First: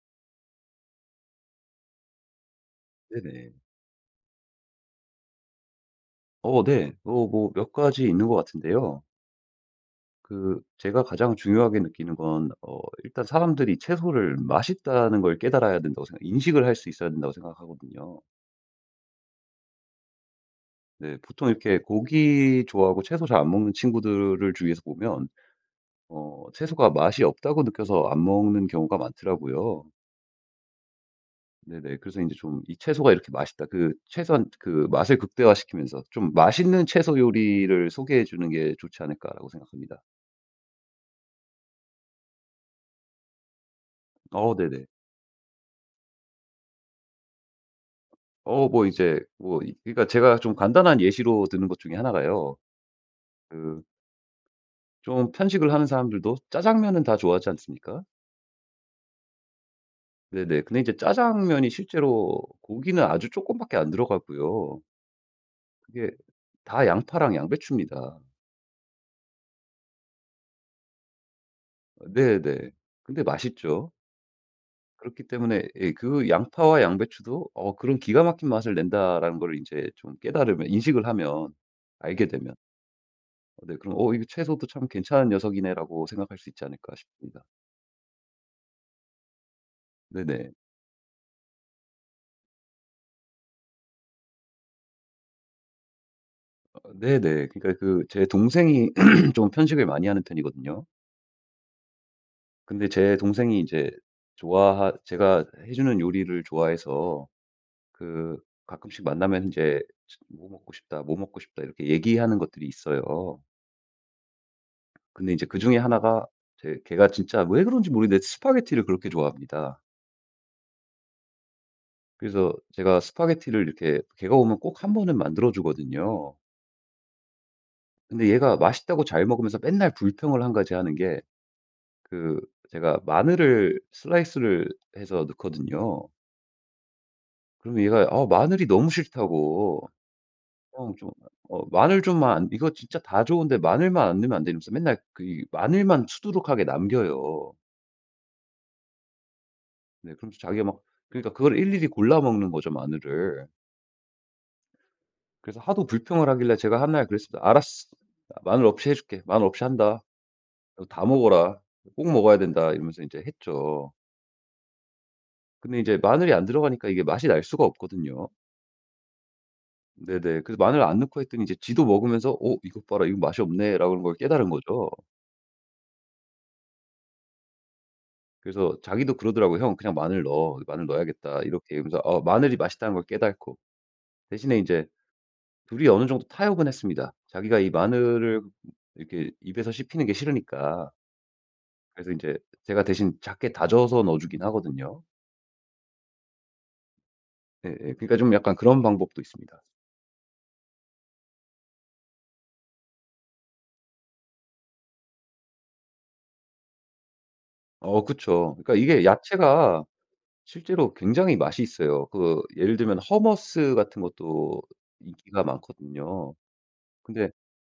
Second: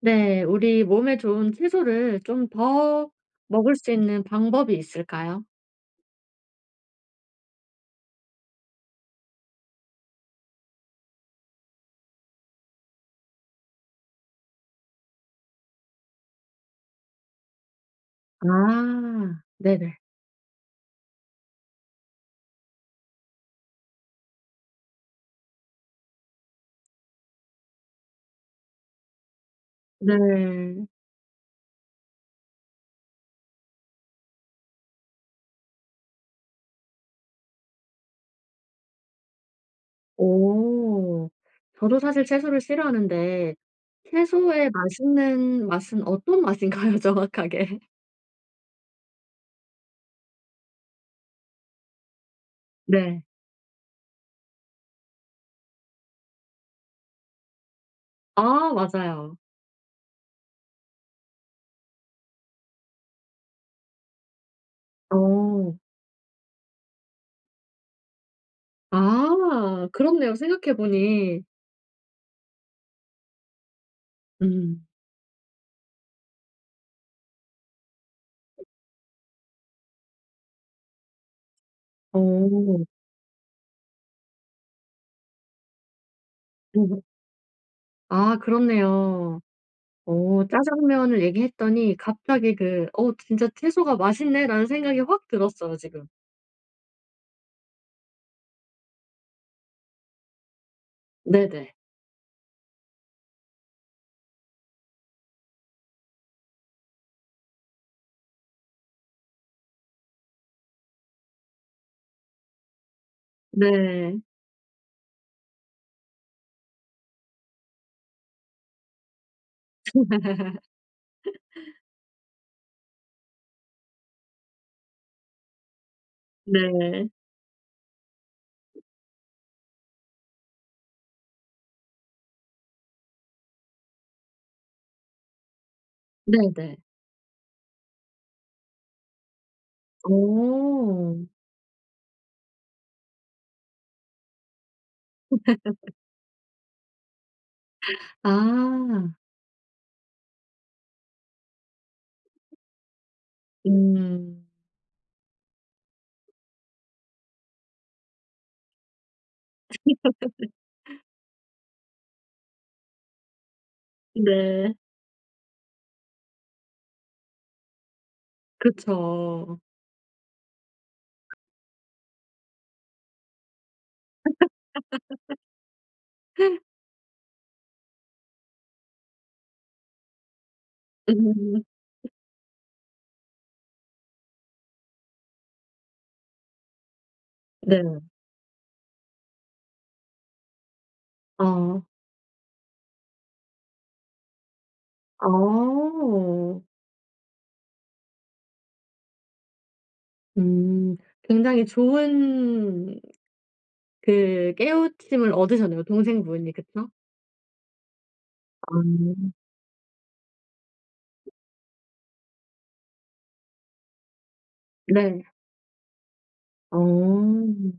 네. 우리 몸에 좋은 채소를 좀 더 네네. 먹을 수 있는 방법이 있을까요? 어 네. 어 뭐 몇 가지 있는 것 같은데요. 그 제가 가장 중요하게 느끼는 건 어 일단 사람들이 채소를 맛있다는 걸 깨달아야 된다고 생각 인식을 할 수 있어야 된다고 생각하거든요. 아 네네. 네. 보통 이렇게 고기 좋아하고 채소 잘 안 먹는 친구들을 주위에서 보면 어 채소가 맛이 없다고 느껴서 안 먹는 경우가 많더라고요. 네. 네네. 그래서 인제 좀 '이 채소가 이렇게 맛있다 그 최소한 그 맛을 극대화시키면서 좀 맛있는 채소 요리를 소개해 주는 게 좋지 않을까?'라고 생각합니다. 어. 저도 사실 채소를 싫어하는데 어 채소의 네네. 맛있는 맛은 어떤 맛인가요, 정확하게? 어 뭐 이제 뭐 이 그니까 제가 좀 간단한 예시로 드는 것 중에 하나가요. 네. 그 좀 편식을 하는 사람들도 짜장면은 다 좋아하지 않습니까? 아. 맞아요. 네네. 근데 이제 짜장면이 실제로 고기는 아주 쪼끔밖에 안 들어가고요. 어. 그게 다 양파랑 양배추입니다. 아 그렇네요 생각해 보니. 네네. 근데 맛있죠. 음. 그렇기 때문에 예 그 '양파와 양배추도 어 그런 기가 막힌 맛을 낸다.'라는 거를 인제 좀 깨달으면 인식을 하면 알게 되면 어. 네 그럼 '어 이거 채소도 참 괜찮은 녀석이네.'라고 생각할 수 있지 않을까 싶습니다. 아 그렇네요. 어 네네. 짜장면을 얘기했더니 갑자기 그 '어 진짜 채소가 맛있네.'라는 생각이 확 들었어요 지금. 아 네네. 그러니까 그 제 동생이 좀 편식을 많이 하는 편이거든요. 네네. 근데 제 동생이 이제 좋아하 제가 해 주는 요리를 좋아해서 그 가끔씩 만나면 이제 으 스 "뭐 먹고 싶다. 뭐 먹고 싶다." 이렇게 얘기하는 것들이 있어요. 네. 근데 이제 그 중에 1 가 이제 걔가 진짜 왜 그런지 모르겠는데 스파게티를 그렇게 좋아합니다. 그래서 제가 스파게티를 이렇게 걔가 오면 꼭 1 번은 만들어 주거든요. 네. 근데 얘가 맛있다고 잘 먹으면서 맨날 불평을 1 가지 하는게 그 제가 마늘을 슬라이스를 해서 넣거든요. 네네. 그러면 얘가 아 마늘이 너무 싫다고. 그냥 좀 어. 어 마늘 좀만 이거 진짜 다 좋은데 마늘만 안 넣으면 안되냐면서 맨날 그 이 마늘만 수두룩하게 남겨요. 아. 네. 그러면서 자기가 막 그러니까 그걸 일일이 골라 먹는 거죠 마늘을. 음. 그래서 하도 불평을 하길래 제가 한날 그랬습니다. "알았어. 마늘 없이 해줄게. 마늘 없이 한다. 너 다 먹어라. 꼭 먹어야 된다." 이러면서 이제 했죠. 네. 근데 이제 마늘이 안 들어가니까 이게 맛이 날 수가 없거든요. 그쵸. 네네. 그래서 마늘 안 넣고 했더니 이제 지도 먹으면서 '어 이것 봐라. 이거 맛이 없네.'라는 걸 깨달은 거죠. 그래서 자기도 그러더라고 "형 그냥 마늘 넣어. 마늘 넣어야겠다." 음. 이렇게 하면서 어 마늘이 맛있다는 걸 깨닫고 대신에 이제 2 이 어느 정도 타협은 했습니다. 자기가 이 네. 마늘을 이렇게 입에서 씹히는 게 싫으니까 어. 그래서 인제 제가 대신 작게 다져서 넣어 주긴 하거든요. 아. 네 예 그러니까 좀 약간 그런 방법도 있습니다. 음. 굉장히 좋은 그 깨우침을 얻으셨네요 동생분이 그쵸? 어 그쵸. 그러니까 이게 아. 야채가 실제로 굉장히 맛이 있어요. 그거 예를 들면 hummus 같은 것도 네. 인기가 많거든요. 근데 어.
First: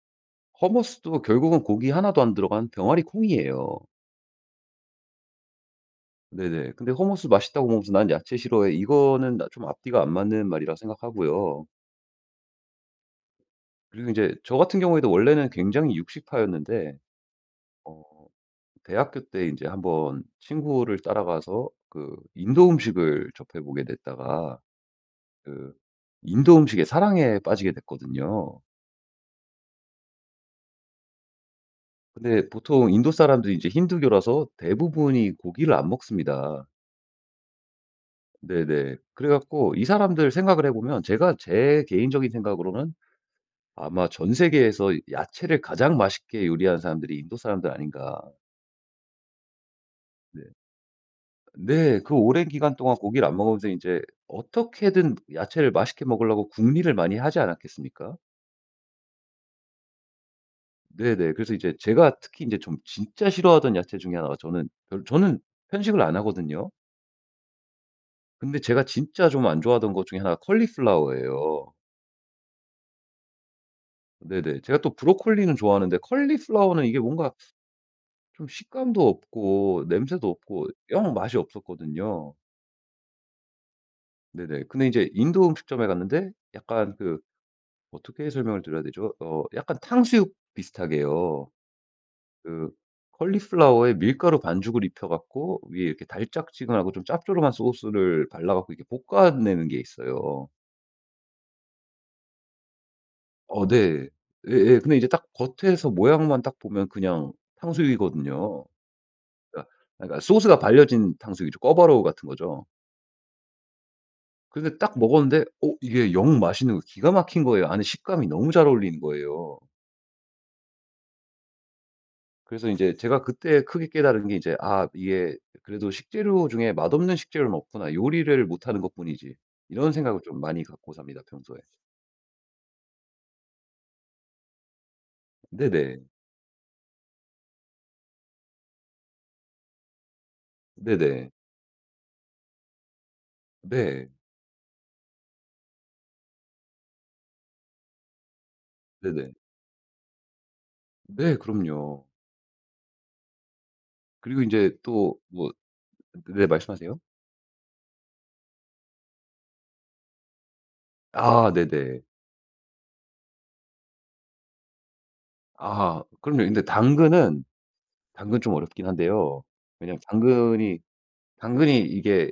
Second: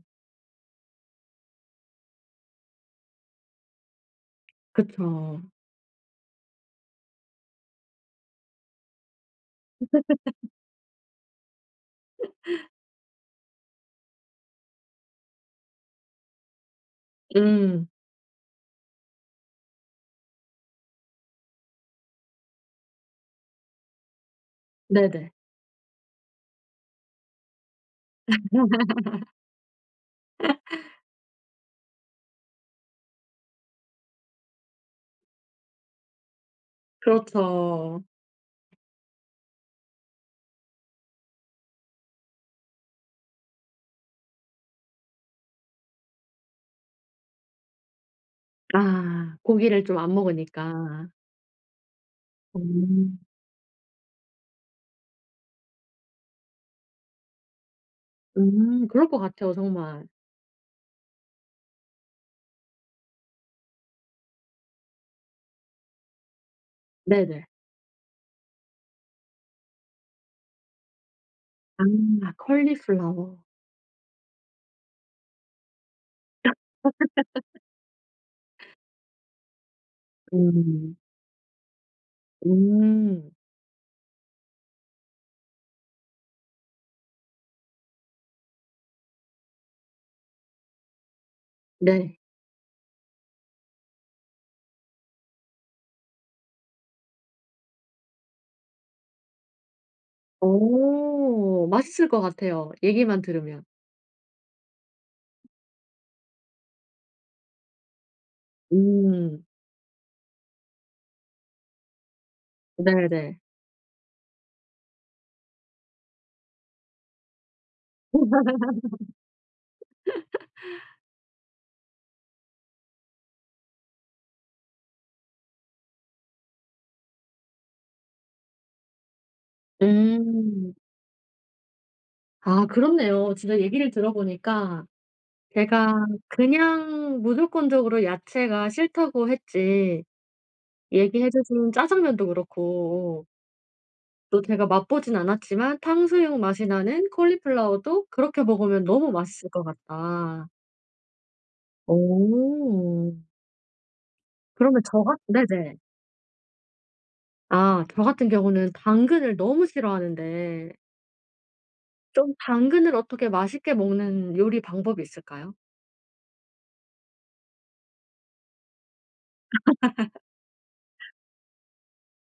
hummus도 결국은 고기 하나도 안 들어간 병아리콩이에요. 그쵸. 네네. 근데 hummus 맛있다고 먹으면서 "난 야채 싫어해." 이거는 나 좀 앞뒤가 안 맞는 말이라 생각하고요. 그리고 인제 저 같은 경우에도 원래는 굉장히 육식파였는데 음. 어 대학교 때 인제 한번 친구를 따라가서 그 인도 음식을 접해 보게 됐다가 네네. 그 인도 음식에 사랑에 빠지게 됐거든요. 근데 보통 인도 사람들이 이제 힌두교라서 대부분이 고기를 안 먹습니다. 그렇죠. 네네. 그래 갖고 이 사람들 생각을 해 보면 제가 제 개인적인 생각으로는 '아마 전 세계에서 야채를 가장 맛있게 요리하는 사람들이 인도 사람들 아닌가?' 아 고기를 좀 안 네. 먹으니까. 네. 그 오랜 기간 동안 음. 고기를 안 먹으면서 이제 어떻게든 야채를 맛있게 먹으려고 궁리를 많이 하지 않았겠습니까? 음 그럴 것 같아요 정말. 네네. 그래서 이제 제가 특히 이제 좀 진짜 싫어하던 야채 중에 1 가 저는 별 저는 편식을 안 하거든요. 네네. 근데 제가 진짜 좀 안 좋아하던 것 중에 1 가 콜리플라워 예요. 아 콜리플라워. 네네. 제가 또 브로콜리는 좋아하는데 콜리플라워는 이게 뭔가 좀 식감도 없고 냄새도 없고 음. 영 맛이 없었거든요. 음. 네네. 근데 이제 인도 음식점에 갔는데 약간 그 어떻게 설명을 드려야 되죠? 어 약간 탕수육 비슷하게요. 네. 그 콜리플라워에 밀가루 반죽을 입혀 갖고 위에 이렇게 달짝지근하고 좀 짭조름한 소스를 발라 갖고 이렇게 볶아내는 게 있어요. 어 맛있을 것 같아요 얘기만 들으면. 어 네. 예예. 근데 이제 딱 겉에서 모양만 딱 보면 그냥 탕수육이거든요. 음. 그니까, 그니까 소스가 발려진 탕수육이죠. 꿔바로우 같은 거죠. 네네. 근데 딱 먹었는데 어 이게 영 맛있는 거 기가 막힌 거예요. 아니 식감이 너무 잘 어울리는 거예요. 그래서 인제 제가 그때 크게 깨달은 게 이제 '아 이게 그래도 식재료 중에 맛없는 식재료는 없구나. 요리를 못하는 것뿐이지.' 이런 생각을 좀 많이 음. 갖고 삽니다 평소에. 아 그렇네요. 진짜 얘기를 들어보니까 네네. 제가 그냥 무조건적으로 야채가 싫다고 했지. 네네. 얘기해 주신 짜장면도 그렇고 네. 또 제가 맛보진 않았지만 탕수육 맛이 나는 콜리플라워도 그렇게 먹으면 너무 네네. 맛있을 것 같다. 네. 그럼요. 어. 그리고 인제 그러면 저 또 같 뭐 네네. 그 네 말씀하세요. 아 저 같은 경우는 당근을 너무 싫어하는데 아. 네네. 좀 당근을 어떻게 맛있게 먹는 요리 방법이 있을까요? 아하 그럼요. 근데 당근은 당근은 좀 어렵긴 한데요. 왜냐면 당근이 당근이 이게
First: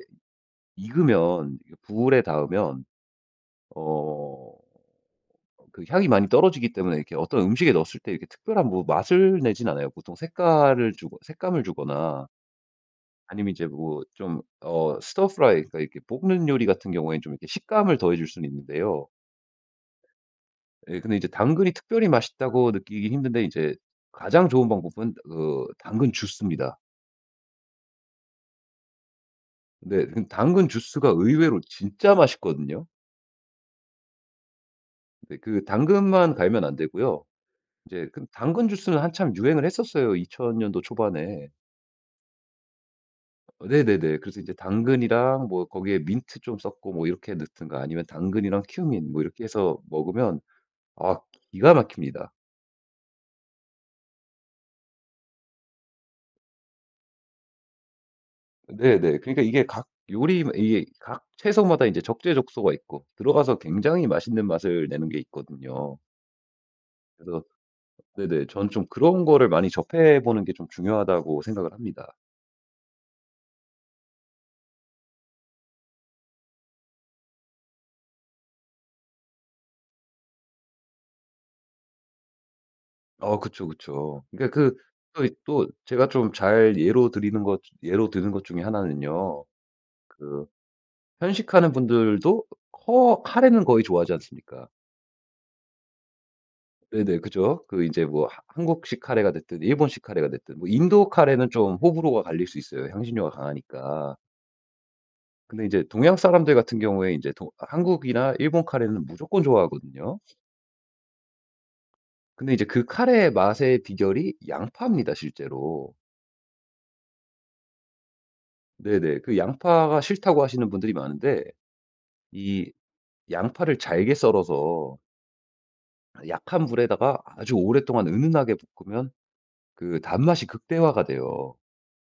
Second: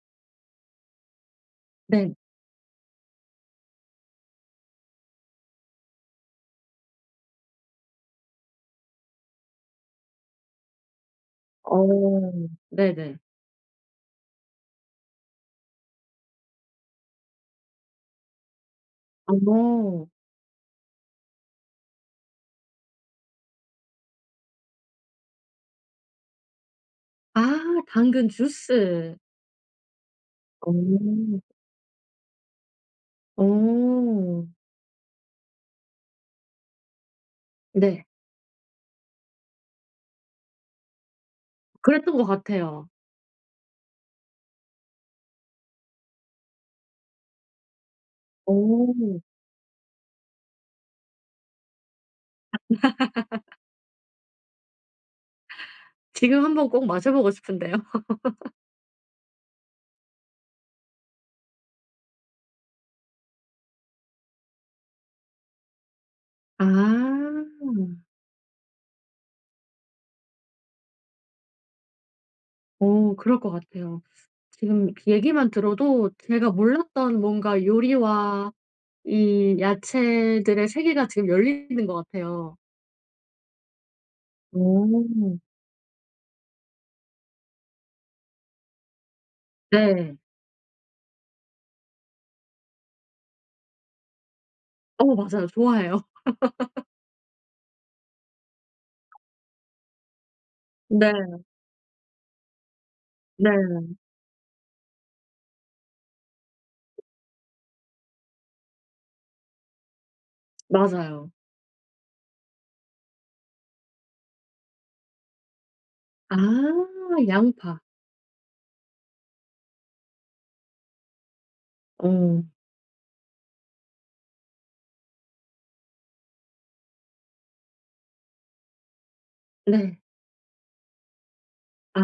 익으면 이게 네. 불에 닿으면 어 그 향이 많이 떨어지기 때문에 이렇게 어떤 음식에 넣었을 때 이렇게 특별한 뭐 맛을 내지는 않아요. 보통 색깔을 주고 색감을 주거나 어 네네. 아니면 이제 뭐 좀 어 stir-fry 그러니까 이게 볶는 요리 같은 경우엔 좀 이렇게 식감을 더해 줄 수는 있는데요. 어. 예 근데 이제 당근이 특별히 맛있다고 느끼기 힘든데 이제 가장 좋은 방법은 그 당근 주스입니다. 아 당근 주스. 네. 근데 당근 주스가 어. 의외로 진짜 맛있거든요. 어. 네. 그 당근만 갈면 안 되고요. 네. 이제 그 당근 주스는 한참 유행을 했었어요 2000 년도 초반에. 그랬던 것 같아요. 네네네. 그래서 이제 당근이랑 뭐 거기에 민트 좀 섞고 뭐 이렇게 넣든가 아니면 당근이랑 큐민 어. 뭐 이렇게 해서 먹으면 아 기가 막힙니다. 지금 한번 꼭 마셔보고 싶은데요. 네네. 그러니까 이게 각 요리 뭐 이게 각 채소마다 이제 적재적소가 있고 들어가서 굉장히 맛있는 맛을 내는 게 있거든요. 아. 그래서 네네. 저는 좀 그런 거를 많이 접해 보는 게 좀 중요하다고 생각을 합니다. 어 그럴 것 같아요. 지금 얘기만 들어도 제가 몰랐던 뭔가 요리와 이 야채들의 세계가 지금 열리는 것 같아요. 어 그쵸, 그쵸. 그러니까 그 또 이 어. 또 제가 좀 잘 예로 드리는 것 예로 드는 것 중에 1 는요. 네. 그 편식하는 분들도 커 카레는 거의 좋아하지 않습니까? 어 맞아요. 좋아해요. 네네. 그죠. 그 이제 뭐 하 한국식 카레가 됐든 일본식 카레가 됐든. 뭐 인도 네. 카레는 좀 호불호가 갈릴 수 있어요 향신료가 네. 강하니까. 근데 이제 동양 사람들 같은 경우에 이제 도 한국이나 일본 카레는 무조건 좋아하거든요. 맞아요. 근데 이제 그 카레의 맛의 비결이 양파입니다 실제로. 아 양파. 네네. 그 양파가 싫다고 하시는 분들이 많은데 어. 이 양파를 잘게 썰어서 약한 불에다가 아주 오랫동안 은은하게 볶으면 네. 그 단맛이 극대화가 돼요. 아.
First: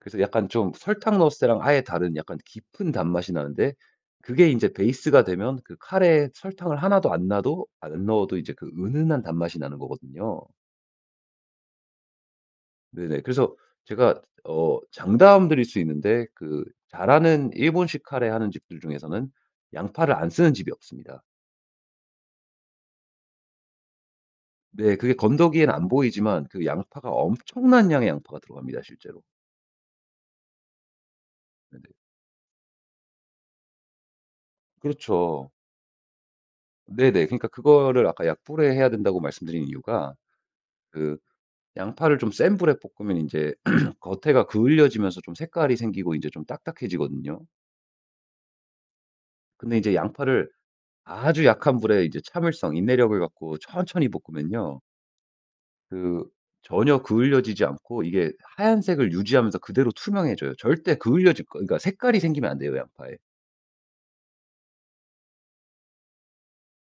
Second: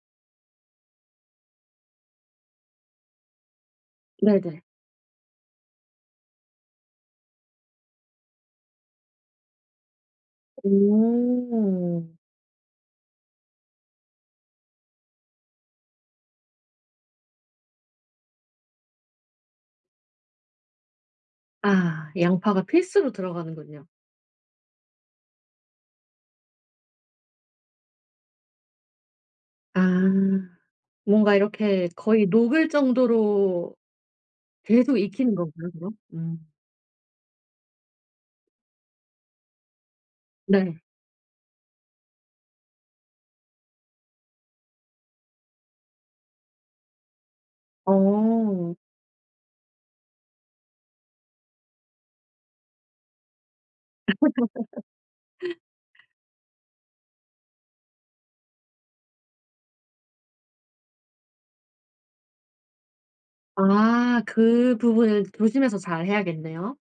그래서 약간 좀 설탕 넣었을 때랑 아예 다른 약간 깊은 단맛이 나는데 그게 네네. 인제 베이스가 되면 그 카레에 설탕을 하나도 안 놔도 안 넣어도 이제 그 은은한 단맛이 나는 거거든요. 오. 네네. 그래서 제가 어 장담 드릴 수 있는데 그 잘하는 일본식 카레 하는 집들 중에서는 양파를 안 쓰는 집이 없습니다. 아 양파가 필수로 들어가는군요. 네. 그게 건더기에는 안 보이지만 그 양파가 엄청난 양의 양파가 들어갑니다 실제로. 아. 뭔가 네네. 이렇게 거의 녹을 정도로 계속 익히는 그렇죠. 건가요 그럼? 음. 네네. 그러니까 그거를 아까 약불에 해야 된다고 말씀드린 이유가 네. 그 양파를 좀 센 불에 볶으면 인제 겉에가 그을려지면서 좀 색깔이 생기고 이제 좀 딱딱해지거든요. 어. 근데 이제 양파를 아주 약한 불에 이제 참을성 인내력을 갖고 천천히 볶으면요. 그 전혀 그을려지지 않고 이게 하얀색을 유지하면서 그대로 투명해져요. 절대 그을려질 거 그러니까 색깔이 생기면 안 돼요 양파에. 아 그 부분은 조심해서 잘 해야겠네요.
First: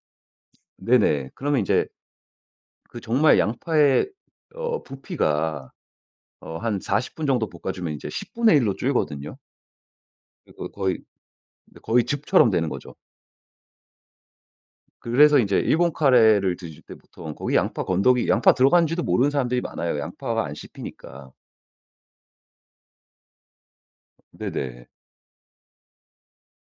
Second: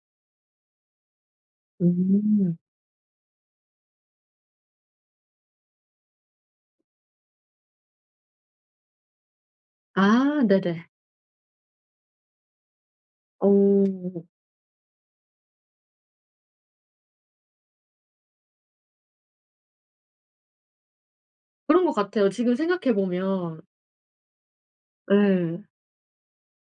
네네. 그러면 이제 음. 그 정말 양파의 어 부피가 어 한 40 분 정도 볶아주면 이제 10 분의 1 로 줄거든요. 아 거 거 네네. 거의 이제 거의 즙처럼 되는 거죠. 어. 그래서 이제 일본 카레를 드실 때 보통 거기 양파 건더기 양파 들어가는지도 모르는 사람들이 많아요, 양파가 안 씹히니까. 그런 것 같아요 지금 생각해 보면. 네네. 예.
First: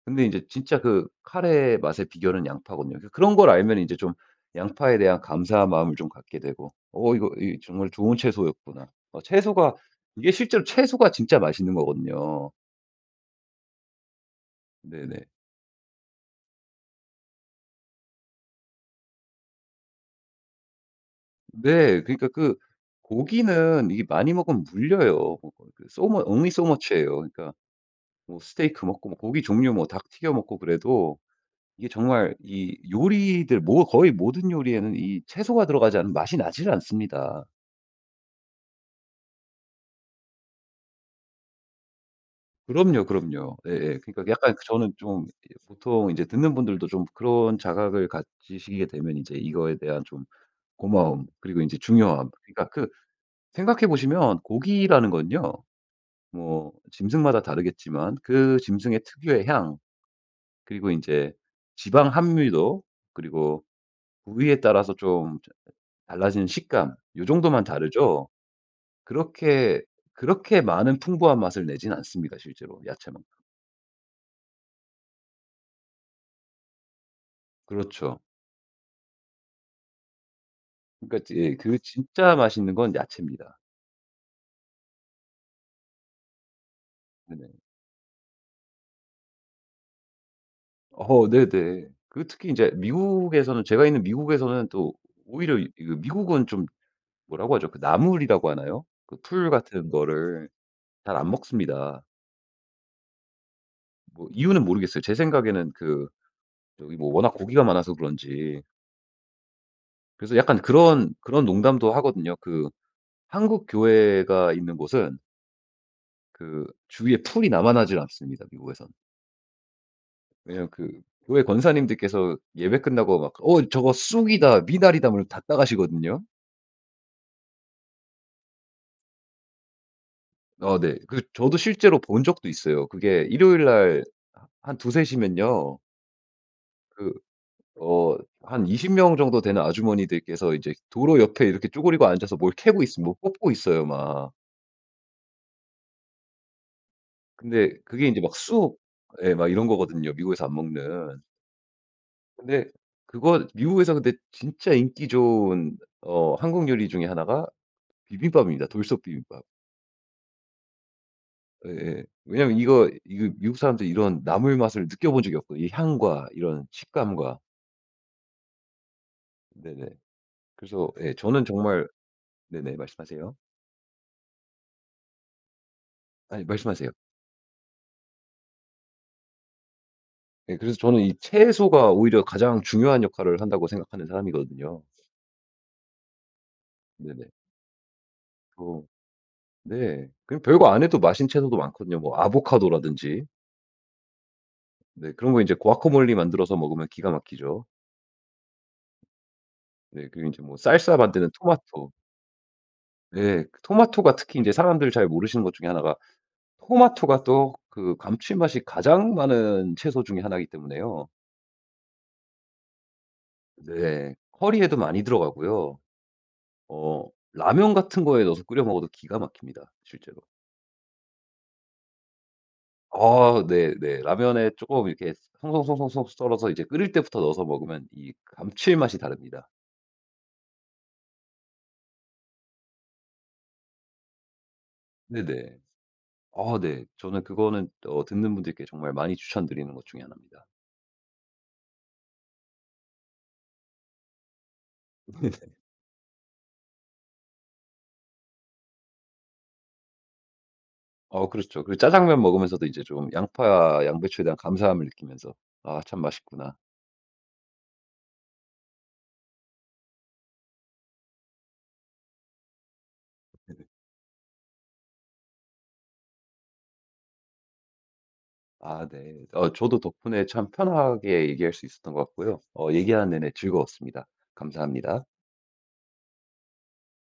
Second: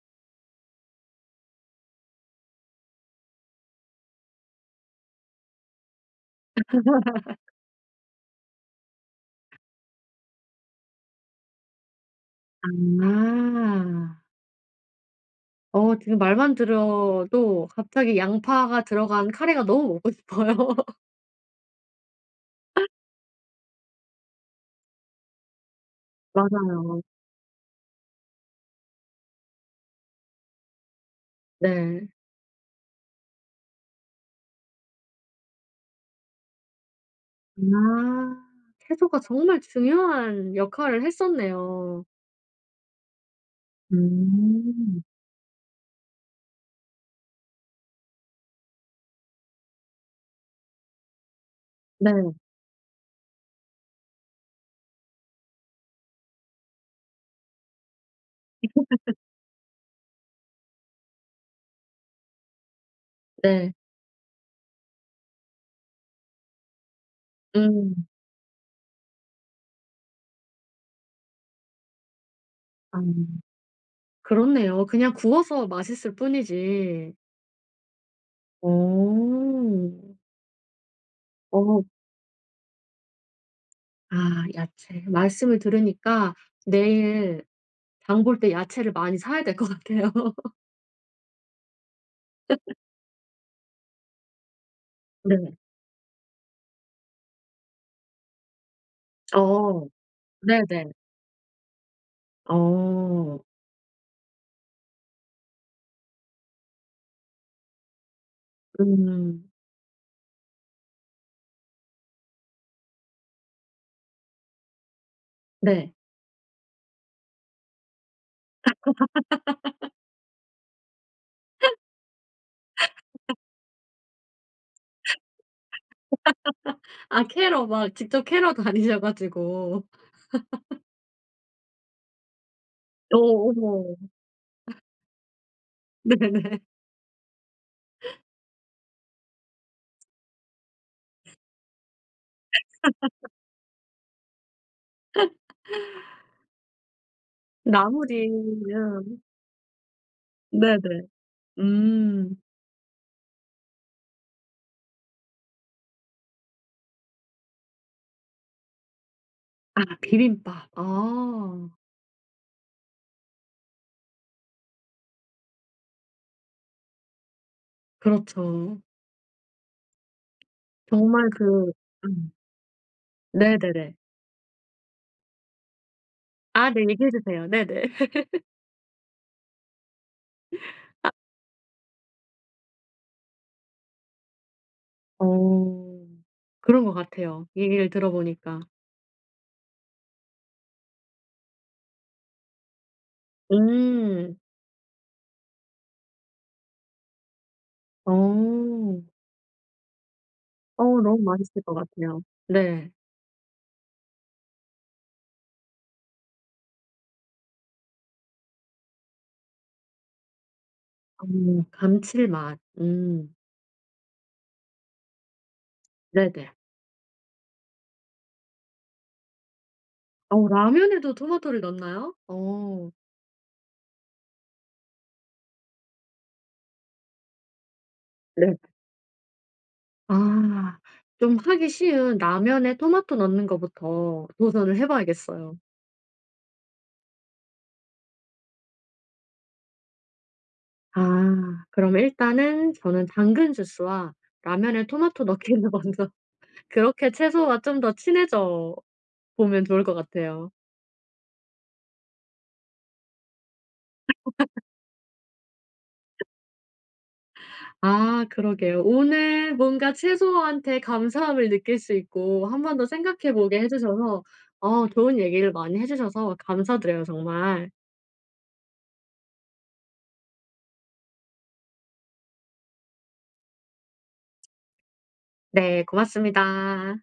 근데 이제 진짜 그 카레의 맛의 비결은 양파거든요. 그니까 그런 걸 알면 이제 좀 양파에 대한 감사한 마음을 좀 갖게 되고 '어 이거 이 정말 좋은 채소였구나.' 어 채소가 이게 실제로 채소가 진짜 맛있는 거거든요. 아. 네네. 어 지금 말만 들어도 갑자기 양파가 들어간 카레가 너무 먹고 싶어요. 네. 그러니까 그 고기는 이게 많이 먹으면 물려요. 어 그, 그 So mu only so much 맞아요. 예요. 그러니까 뭐 스테이크 먹고 뭐 고기 종류 뭐 닭 튀겨 먹고 그래도 이게 네. 정말 이 요리들 뭐 거의 모든 요리에는 이 채소가 들어가지 않으면 맛이 나질 않습니다. 아 채소가 정말 중요한 역할을 했었네요. 그럼요, 그럼요. 예예. 그러니까 약간 저는 음. 좀 이 보통 이제 듣는 분들도 좀 그런 자각을 가지시게 되면 인제 이거에 대한 좀 고마움 그리고 인제 네. 중요함 그러니까 그 생각해 보시면 고기라는 건요. 뭐 짐승마다 다르겠지만 그 짐승의 특유의 향 그리고 인제 지방 함유도 그리고 네. 부위에 따라서 좀 어 달라지는 식감 요 정도만 음. 다르죠. 그렇게, 그렇게 많은 풍부한 맛을 내진 않습니다 실제로 아 야채만큼. 그렇네요. 그냥 구워서 맛있을 뿐이지. 그렇죠. 음. 그러니까 지 예. 그 어. 진짜 맛있는 건 야채입니다. 아 야채. 말씀을 들으니까 내일 네네. 장 볼 때 야채를 많이 사야 될 것 같아요. 어. 네네. 그 특히 이제 미국에서는 제가 있는 미국에서는 또 네. 오히려 이 이거 미국은 좀 뭐라고 하죠? 그 나물이라고 하나요? 그 풀 어 같은 거를 네네. 잘 안 먹습니다. 어. 뭐 이유는 모르겠어요. 제 생각에는 그 저기 뭐 워낙 고기가 많아서 그런지. 음. 그래서 약간 그런, 그런 농담도 하거든요. 그 한국 교회가 있는 곳은 네. 그 주위에 풀이 남아나질 않습니다 미국에선. 왜냐하면 그 교회 권사님들께서 예배 끝나고 막 "어 저거 쑥이다. 미나리다." 뭐 이러면서 다 따가시거든요. 아 캐러 막 직접 캐러 다니셔 가지고. 어 네. 그 저도 실제로 본 적도 있어요. 어 그게 일요일 어머. 날 하 한 2-3 시면요 네네네. 그 어 한 20 명 정도 되는 아주머니들께서 이제 도로 옆에 이렇게 쪼그리고 앉아서 뭘 캐고 있어. 뭐 뽑고 있어요 막. 근데 그게 인제 막 쑥 나물이면 예 막 이런 거거든요 미국에서 안 네네. 먹는. 음. 근데 그거 미국에서 근데 진짜 인기 좋은 어 한국 요리 중에 1가 비빔밥입니다 돌솥비빔밥. 아 비빔밥 아. 예예. 왜냐하면 이거, 이거 미국 사람도 이런 나물 맛을 느껴본 적이 없거든요 이 향과 이런 식감과. 그렇죠. 네네. 그래서 예 정말 저는 그 정말 음. 네네 말씀하세요. 네네네. 아니 아 네 말씀하세요. 얘기해주세요. 네네. 예. 그래서 저는 아 이 채소가 오히려 가장 중요한 역할을 한다고 생각하는 사람이거든요. 어. 그런 것 네네. 같아요. 얘기를 들어 보니까. 어. 네. 그냥 별거 안 해도 맛있는 채소도 많거든요 뭐 아보카도라든지. 음. 네. 그런 거 이제 과카몰리 만들어서 먹으면 기가 막히죠. 어. 네. 그리고 인제 뭐 어 살사 너무 만드는 맛있을 것 토마토. 같아요. 네. 예. 그 토마토가 특히 인제 사람들 잘 모르시는 것 중에 1 가 토마토가 또 그 감칠맛이 가장 많은 채소 중에 1 기 때문에요. 음 감칠맛 음. 네. 커리에도 많이 들어가고요. 네네. 어 라면 같은 거에 넣어서 끓여 먹어도 기가 막힙니다 실제로. 어 라면에도 토마토를 넣나요? 어. 아 네네. 라면에 쪼금 이렇게 송 송 송 송 송 썰어서 이제 끓일 때부터 넣어서 먹으면 이 네. 감칠맛이 다릅니다. 아 좀 하기 쉬운 라면에 토마토 넣는 거부터 도전을 해 봐야겠어요. 네네. 아 네. 저는 그거는 어 듣는 분들께 정말 많이 추천드리는 것 중에 1 입니다. 아 그러면 일단은 저는 당근 주스와 라면에 토마토 네네. 넣기를 먼저 그렇게 채소와 좀 더 친해져 보면 좋을 것 같아요. 어 그렇죠. 그리고 짜장면 먹으면서도 이제 좀 양파, 양배추에 대한 감사함을 느끼면서 '아 참 맛있구나.' 아 그러게요. 오늘 뭔가 채소한테 감사함을 느낄 수 있고 1 번 더 생각해 보게 네네. 해 주셔서 어 좋은 얘기를 많이 해 주셔서 감사드려요 정말. 아 네. 어 저도 덕분에 참 편하게 얘기할 수 있었던 것 같고요. 어 얘기하는 내내 즐거웠습니다. 감사합니다. 네 고맙습니다.